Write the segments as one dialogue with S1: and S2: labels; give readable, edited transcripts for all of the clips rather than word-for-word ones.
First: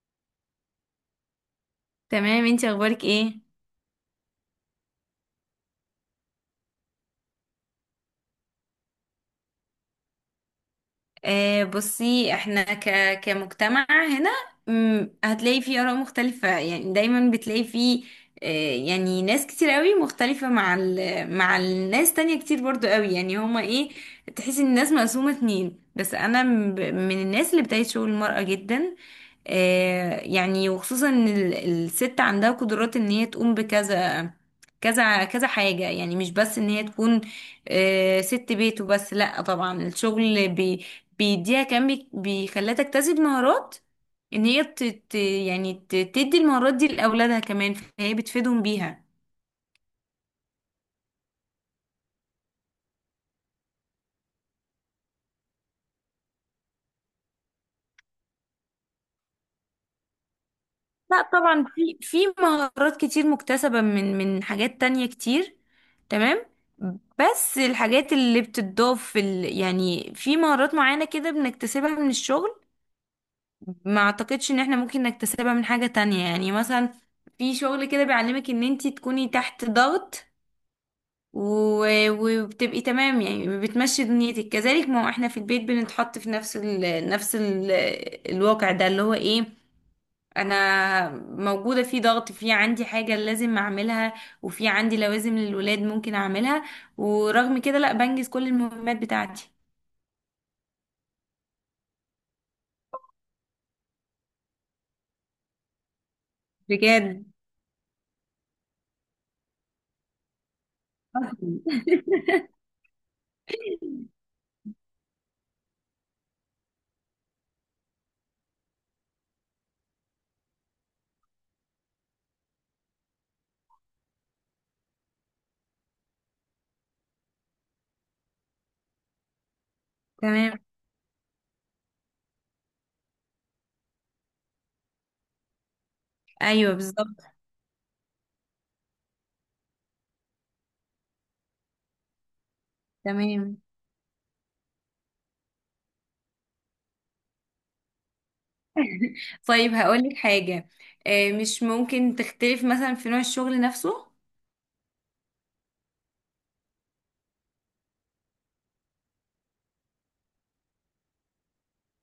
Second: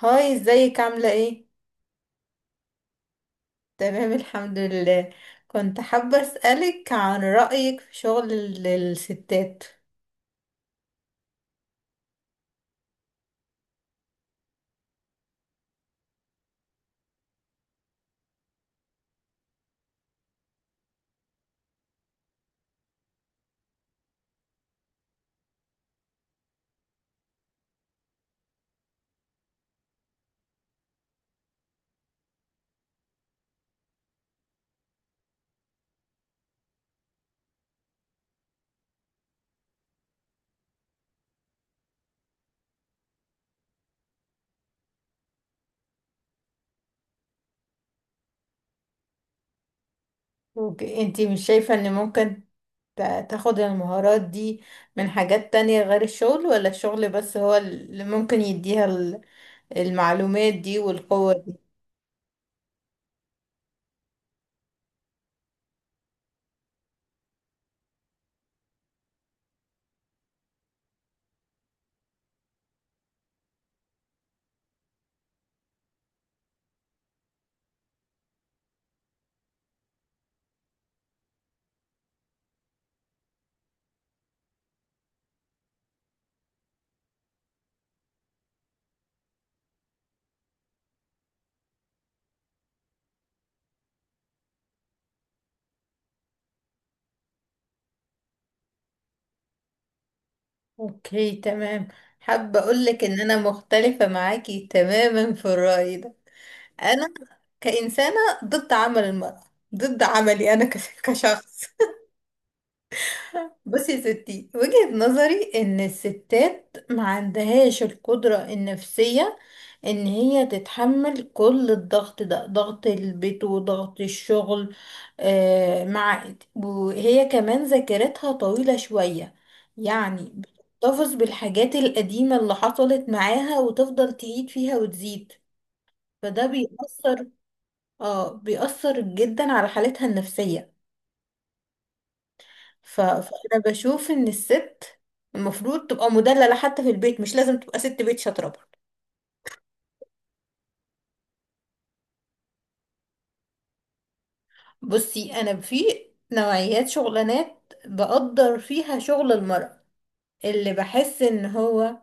S1: هاي، ازيك؟ عاملة ايه؟
S2: تمام، انتي اخبارك ايه؟
S1: تمام، الحمد لله. كنت حابة اسألك عن رأيك في شغل الستات.
S2: بصي احنا كمجتمع هنا. هتلاقي فيه آراء مختلفة، يعني دايما بتلاقي فيه. يعني ناس كتير قوي مختلفة مع الناس تانية كتير برضو قوي، يعني هما ايه، تحس ان الناس مقسومة اتنين. بس من الناس اللي بتعيش شغل المرأة جدا. يعني وخصوصا الست عندها قدرات ان هي تقوم بكذا كذا حاجة، يعني مش بس ان هي تكون ست بيت وبس. لا طبعا، الشغل بيديها كان بيخليها تكتسب مهارات، ان هي تدي المهارات دي لاولادها كمان، فهي بتفيدهم بيها.
S1: انتي مش شايفة ان ممكن تاخد المهارات دي من حاجات تانية غير الشغل، ولا الشغل بس هو اللي ممكن يديها المعلومات دي
S2: لا
S1: والقوة
S2: طبعا،
S1: دي؟
S2: في مهارات كتير مكتسبة من حاجات تانية كتير. تمام. بس الحاجات اللي بتضاف يعني في مهارات معينة كده بنكتسبها من الشغل، ما اعتقدش ان احنا ممكن نكتسبها من حاجة تانية. يعني مثلا في شغل كده بيعلمك ان انتي تكوني تحت ضغط وبتبقي تمام، يعني بتمشي دنيتك كذلك. ما هو احنا في البيت بنتحط في نفس ال الواقع ده، اللي هو ايه، انا موجودة في ضغط، في عندي حاجة لازم اعملها، وفي عندي لوازم للولاد ممكن اعملها، ورغم كده لا بنجز كل المهمات بتاعتي.
S1: اوكي، تمام. حابة اقولك ان انا مختلفة معاكي تماما في الرأي ده. انا
S2: بجد.
S1: كإنسانة ضد عمل المرأة، ضد عملي انا كشخص. بصي يا ستي، وجهة نظري ان الستات ما عندهاش القدرة النفسية ان هي تتحمل كل الضغط ده، ضغط البيت وضغط الشغل. آه مع، وهي كمان ذاكرتها طويلة شوية، يعني
S2: تمام.
S1: بتحتفظ بالحاجات القديمة اللي حصلت معاها وتفضل تعيد فيها وتزيد. فده
S2: ايوه بالظبط.
S1: بيأثر، اه بيأثر جدا على حالتها النفسية.
S2: تمام.
S1: فانا بشوف ان الست المفروض تبقى مدلله حتى في البيت، مش لازم تبقى ست بيت شاطره برضه.
S2: طيب هقولك حاجة، مش ممكن تختلف مثلا في نوع الشغل نفسه؟
S1: بصي، انا في نوعيات شغلانات بقدر فيها شغل المرأة، اللي بحس ان هو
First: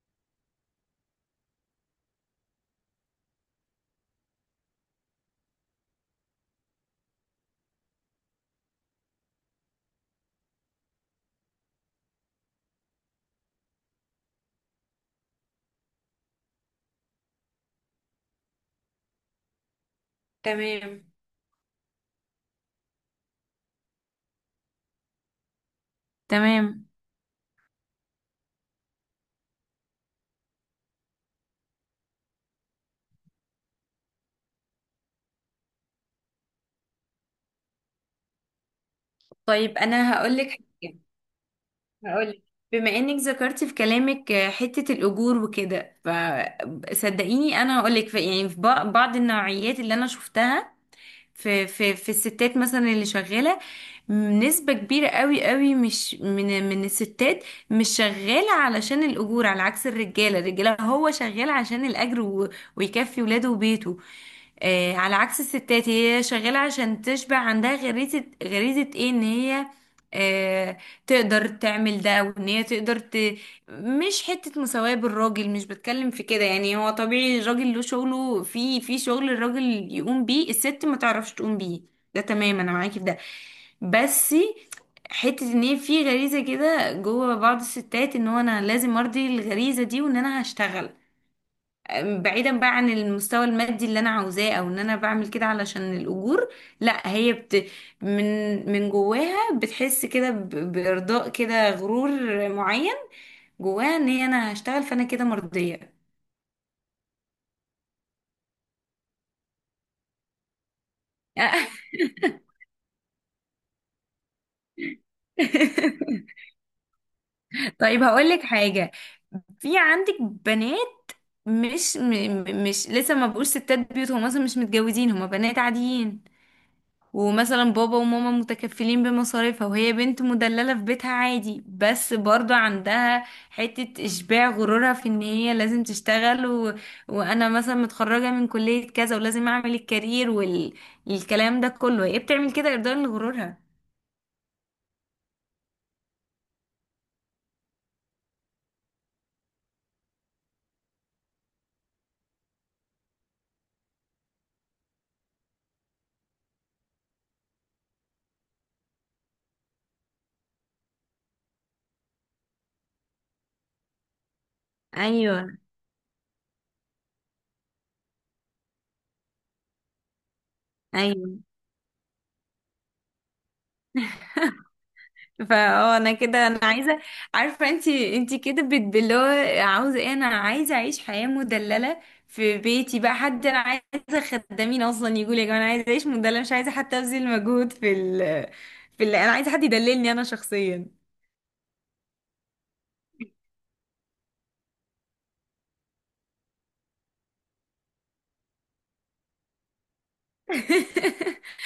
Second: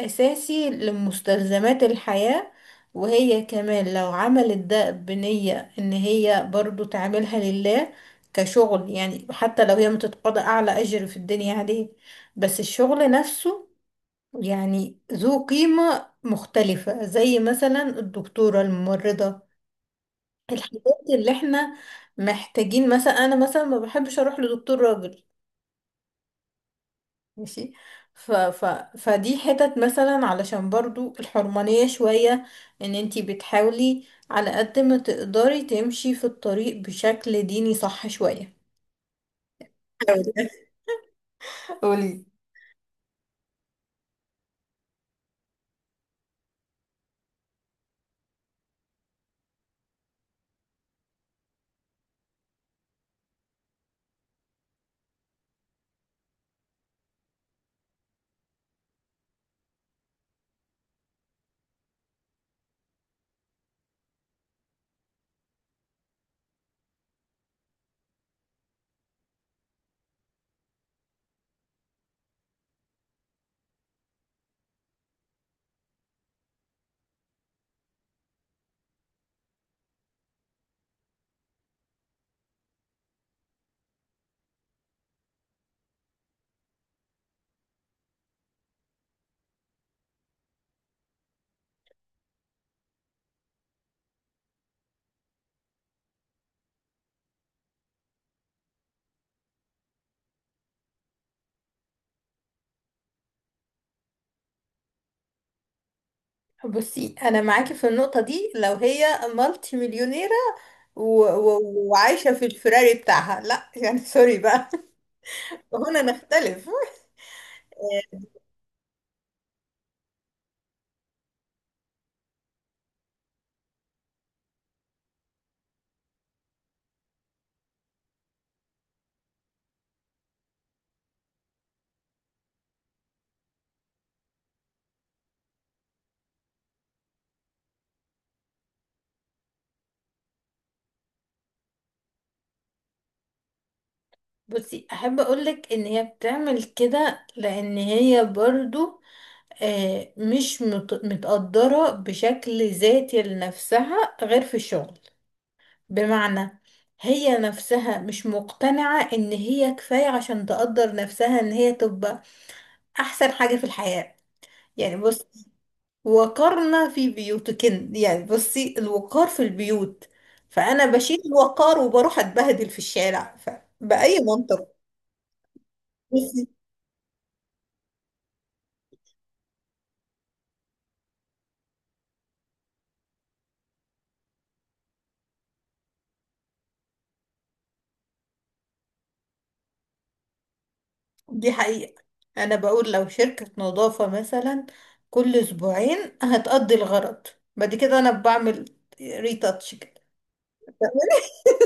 S1: اساسي لمستلزمات الحياة، وهي كمان لو عملت ده بنية ان هي برضو تعملها لله كشغل، يعني حتى لو هي متتقاضى اعلى اجر في الدنيا عليه، بس الشغل نفسه يعني ذو قيمة مختلفة، زي مثلا الدكتورة، الممرضة، الحاجات
S2: تمام.
S1: اللي احنا محتاجين. مثلا انا مثلا ما بحبش اروح لدكتور راجل،
S2: تمام.
S1: ماشي. ف ف فدي حتت مثلا، علشان برضو الحرمانية شوية، ان انتي بتحاولي على قد ما تقدري تمشي في الطريق بشكل ديني صح شوية.
S2: طيب انا هقولك حاجة،
S1: قولي.
S2: هقولك، بما انك ذكرتي في كلامك حتة الأجور وكده، فصدقيني انا هقولك في، يعني في بعض النوعيات اللي انا شفتها في الستات مثلا اللي شغالة، نسبة كبيرة قوي قوي مش من الستات مش شغالة علشان الأجور. على عكس الرجالة، هو شغال عشان الأجر ويكفي ولاده وبيته. آه، على عكس الستات، هي شغالة عشان تشبع عندها غريزة، ايه، ان هي آه، تقدر تعمل ده، وان هي تقدر مش حتة مساواة بالراجل، مش بتكلم في كده. يعني هو طبيعي الراجل له شغله، في شغل الراجل يقوم بيه الست ما تعرفش تقوم بيه. ده تمام، انا معاكي في ده. بس حتة ان هي في غريزة كده جوه بعض الستات، ان هو انا لازم ارضي الغريزة دي، وان انا هشتغل بعيدا بقى عن المستوى المادي اللي انا عاوزاه، او ان انا بعمل كده علشان الاجور. لا، هي بت، من من جواها بتحس كده بارضاء كده غرور معين جواها، ان هي انا هشتغل فانا كده مرضية.
S1: بصي انا معاكي في النقطة دي، لو هي مالتي مليونيرة وعايشة في الفراري بتاعها، لا يعني، سوري بقى. هنا نختلف.
S2: طيب هقولك حاجة، في عندك بنات مش مش لسه ما بقوش ستات بيوت، هم اصلا مش متجوزين، هم بنات عاديين، ومثلا بابا وماما متكفلين بمصاريفها، وهي بنت مدللة في بيتها عادي، بس برضو عندها حتة إشباع غرورها في إن هي لازم تشتغل وأنا مثلا متخرجة من كلية كذا ولازم أعمل الكارير والكلام ده كله. هي بتعمل كده إرضاء لغرورها.
S1: بصي، احب اقولك ان هي بتعمل كده لان هي برضو، مش متقدرة بشكل ذاتي لنفسها غير في الشغل. بمعنى، هي نفسها مش مقتنعة ان هي كفاية عشان تقدر نفسها ان هي تبقى احسن حاجة في الحياة، يعني.
S2: أيوه.
S1: وقرنا في بيوتكن، يعني بصي الوقار في البيوت، فأنا بشيل
S2: أيوه.
S1: الوقار وبروح أتبهدل في الشارع بأي منطق؟
S2: فاه انا
S1: بصي،
S2: كده انا عايزه. عارفه انت، انت كده بتبلوه، عاوزه ايه، انا عايزه اعيش حياه مدلله في بيتي بقى، حد انا عايزه خدامين اصلا. يقول يا جماعه انا عايزه اعيش مدلله، مش عايزه حتى ابذل مجهود في ال، انا عايزه حد يدللني انا شخصيا.
S1: دي حقيقة. أنا بقول لو شركة نظافة مثلا كل أسبوعين هتقضي الغرض، بعد كده أنا بعمل ريتاتش كده.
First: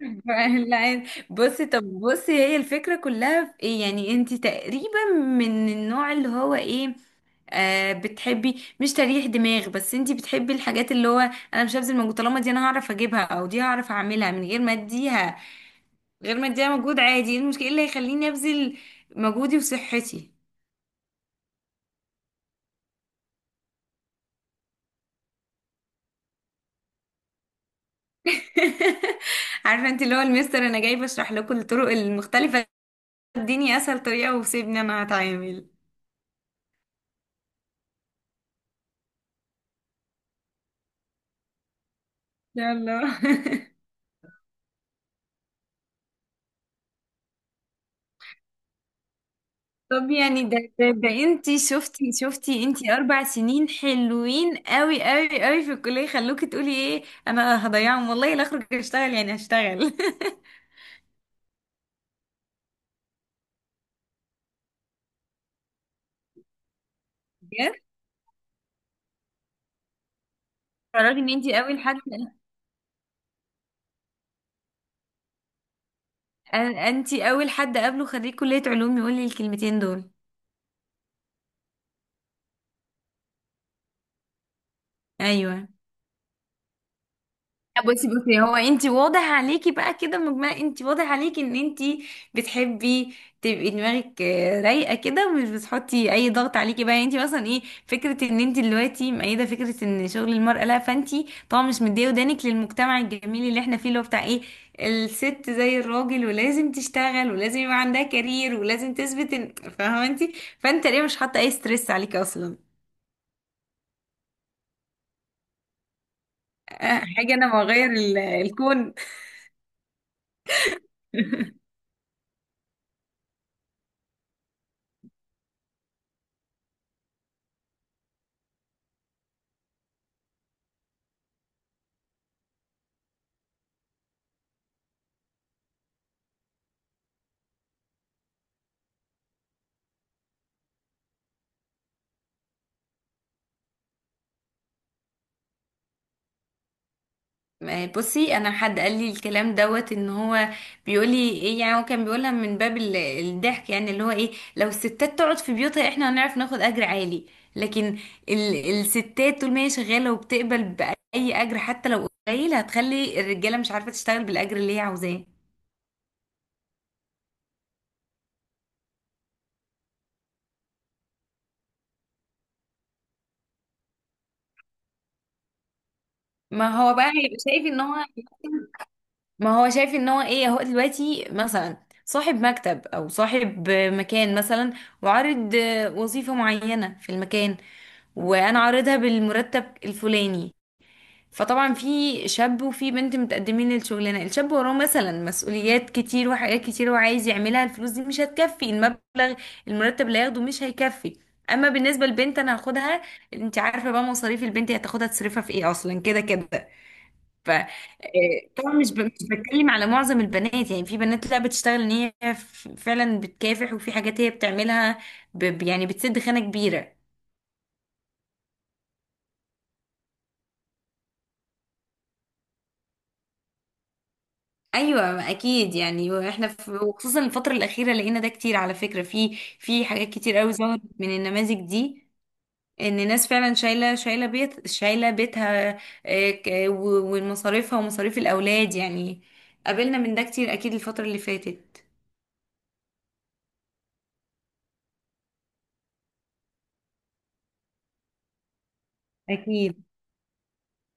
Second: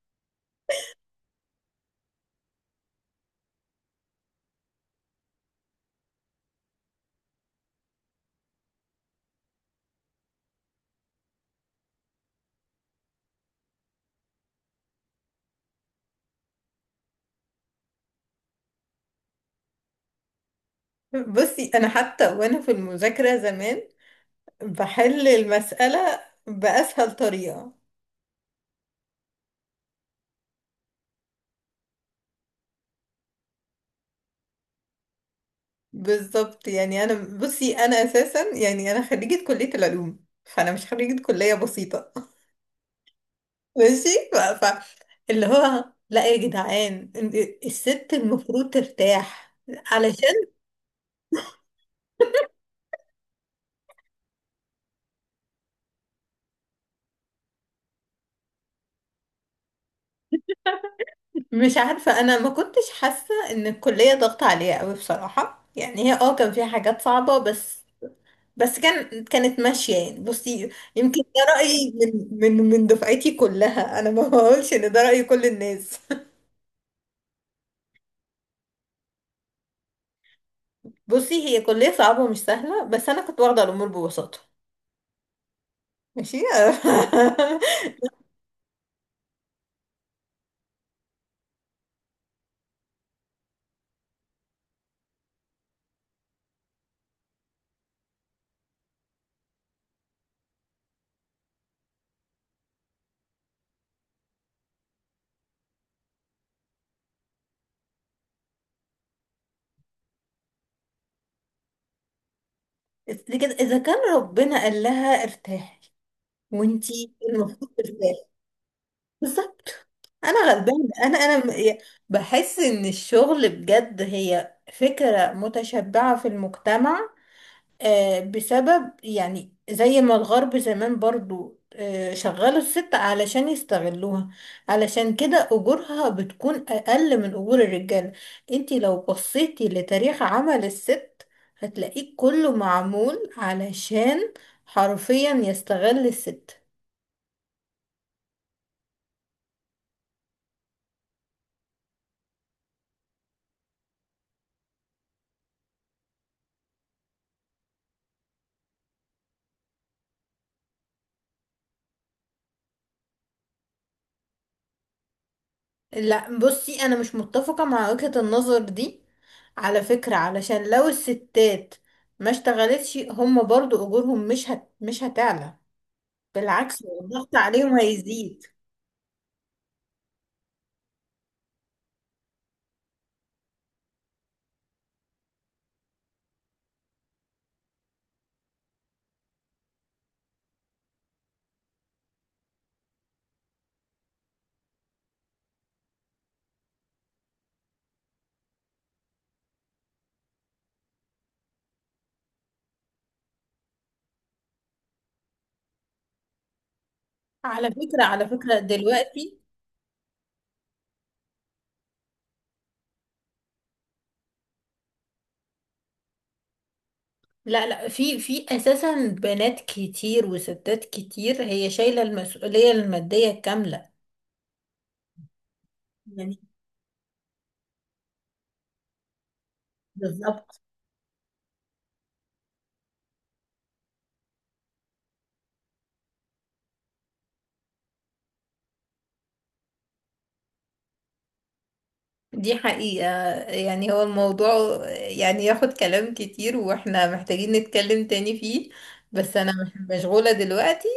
S2: لا. بصي، طب بصي، هي الفكره كلها في ايه؟ يعني انت تقريبا من النوع اللي هو ايه، آه، بتحبي مش تريح دماغ، بس انتي بتحبي الحاجات اللي هو، انا مش هبذل مجهود طالما دي انا هعرف اجيبها، او دي هعرف اعملها من غير ما اديها، مجهود. عادي، ايه المشكله، إيه اللي هيخليني ابذل مجهودي وصحتي؟
S1: بصي أنا حتى وأنا في المذاكرة زمان بحل المسألة بأسهل طريقة.
S2: عارفه انت اللي هو المستر، انا جاي بشرح لكم الطرق المختلفه، اديني اسهل طريقه وسيبني انا هتعامل.
S1: بالظبط. يعني انا، بصي انا اساسا، يعني انا خريجة كلية العلوم، فانا مش خريجة كلية بسيطة.
S2: يلا.
S1: ماشي اللي هو لا يا جدعان، الست المفروض ترتاح
S2: طب
S1: علشان.
S2: يعني ده انتي شفتي انتي اربع سنين حلوين قوي قوي قوي في الكلية، خلوكي تقولي ايه انا هضيعهم، والله لا اخرج اشتغل، يعني هشتغل.
S1: مش عارفة، انا ما كنتش حاسة ان الكلية ضغط عليها قوي بصراحة. يعني هي اه كان فيها حاجات صعبة،
S2: بجد.
S1: بس بس كان، كانت ماشية يعني. بصي، يمكن
S2: تعرفي ان
S1: ده
S2: انتي اول
S1: رأيي
S2: حد،
S1: من دفعتي كلها، انا ما بقولش ان ده رأي كل الناس.
S2: انتي اول حد قابله خريج كلية علوم يقول لي الكلمتين دول.
S1: بصي هي كلية صعبة ومش سهلة، بس أنا كنت واخدة الأمور ببساطة.
S2: ايوه.
S1: ماشي.
S2: بصي هو انت واضح عليكي بقى كده، مجمله انت واضح عليكي ان انت بتحبي تبقي دماغك رايقه كده، ومش بتحطي اي ضغط عليكي بقى. يعني انت مثلا ايه فكره ان انت دلوقتي مؤيده فكره ان شغل المراه لا، فانت طبعا مش مديه ودانك للمجتمع الجميل اللي احنا فيه، اللي هو بتاع ايه، الست زي الراجل ولازم تشتغل ولازم يبقى عندها كارير ولازم تثبت ان، فاهمه انت، فانت ليه مش حاطه اي ستريس عليكي اصلا؟
S1: لكن إذا كان ربنا قال لها ارتاحي، وانتي
S2: حاجه انا
S1: المفروض
S2: بغير
S1: ترتاحي.
S2: الكون.
S1: بالظبط. أنا غلبانة، أنا بحس إن الشغل بجد هي فكرة متشبعة في المجتمع، بسبب يعني زي ما الغرب زمان برضو شغلوا الست علشان يستغلوها. علشان كده أجورها بتكون أقل من أجور الرجال. انتي لو بصيتي لتاريخ عمل الست هتلاقيه كله معمول علشان حرفيا يستغل الست.
S2: بصي انا حد قال لي الكلام دوت، ان هو بيقول لي ايه، يعني هو كان بيقولها من باب الضحك، يعني اللي هو ايه، لو الستات تقعد في بيوتها احنا هنعرف ناخد اجر عالي. لكن الستات طول ما هي شغاله وبتقبل باي اجر حتى لو قليل، هتخلي الرجاله مش عارفه تشتغل بالاجر اللي هي عاوزاه.
S1: لا بصي، أنا مش متفقة مع وجهة النظر دي على فكرة. علشان لو الستات ما اشتغلتش هم برضو أجورهم مش مش هتعلى،
S2: ما
S1: بالعكس
S2: هو بقى
S1: الضغط
S2: هيبقى شايف
S1: عليهم
S2: ان هو،
S1: هيزيد.
S2: ما هو شايف ان هو ايه، هو دلوقتي مثلا صاحب مكتب او صاحب مكان مثلا، وعارض وظيفة معينة في المكان، وانا عارضها بالمرتب الفلاني، فطبعا في شاب وفي بنت متقدمين للشغلانه. الشاب وراه مثلا مسؤوليات كتير وحاجات كتير وعايز يعملها، الفلوس دي مش هتكفي، المبلغ، المرتب اللي هياخده مش هيكفي. اما بالنسبه للبنت، انا هاخدها، انت عارفه بقى مصاريف البنت، هتاخدها تصرفها في ايه اصلا كده كده. ف
S1: على فكرة، على فكرة
S2: طبعا مش
S1: دلوقتي،
S2: بتكلم على معظم البنات، يعني في بنات لا بتشتغل ان هي فعلا بتكافح، وفي حاجات هي بتعملها يعني بتسد خانة كبيرة.
S1: لا لا، في اساسا بنات كتير وستات كتير هي شايلة المسؤولية المادية الكاملة،
S2: ايوه اكيد، يعني
S1: يعني.
S2: واحنا في، وخصوصا الفترة الأخيرة لقينا ده كتير على فكرة، في حاجات كتير قوي
S1: بالظبط.
S2: ظهرت من النماذج دي، ان ناس فعلا شايله شايله بيتها ومصاريفها ومصاريف الاولاد، يعني قابلنا من ده كتير اكيد الفترة اللي فاتت.
S1: دي حقيقة. يعني هو الموضوع يعني ياخد كلام كتير، واحنا محتاجين نتكلم تاني فيه، بس انا
S2: اكيد.
S1: مشغولة دلوقتي.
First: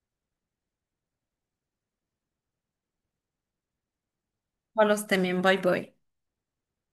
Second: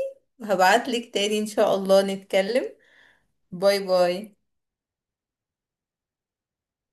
S1: هبعتلك تاني ان شاء الله نتكلم. باي باي.
S2: خلاص تمام، باي باي.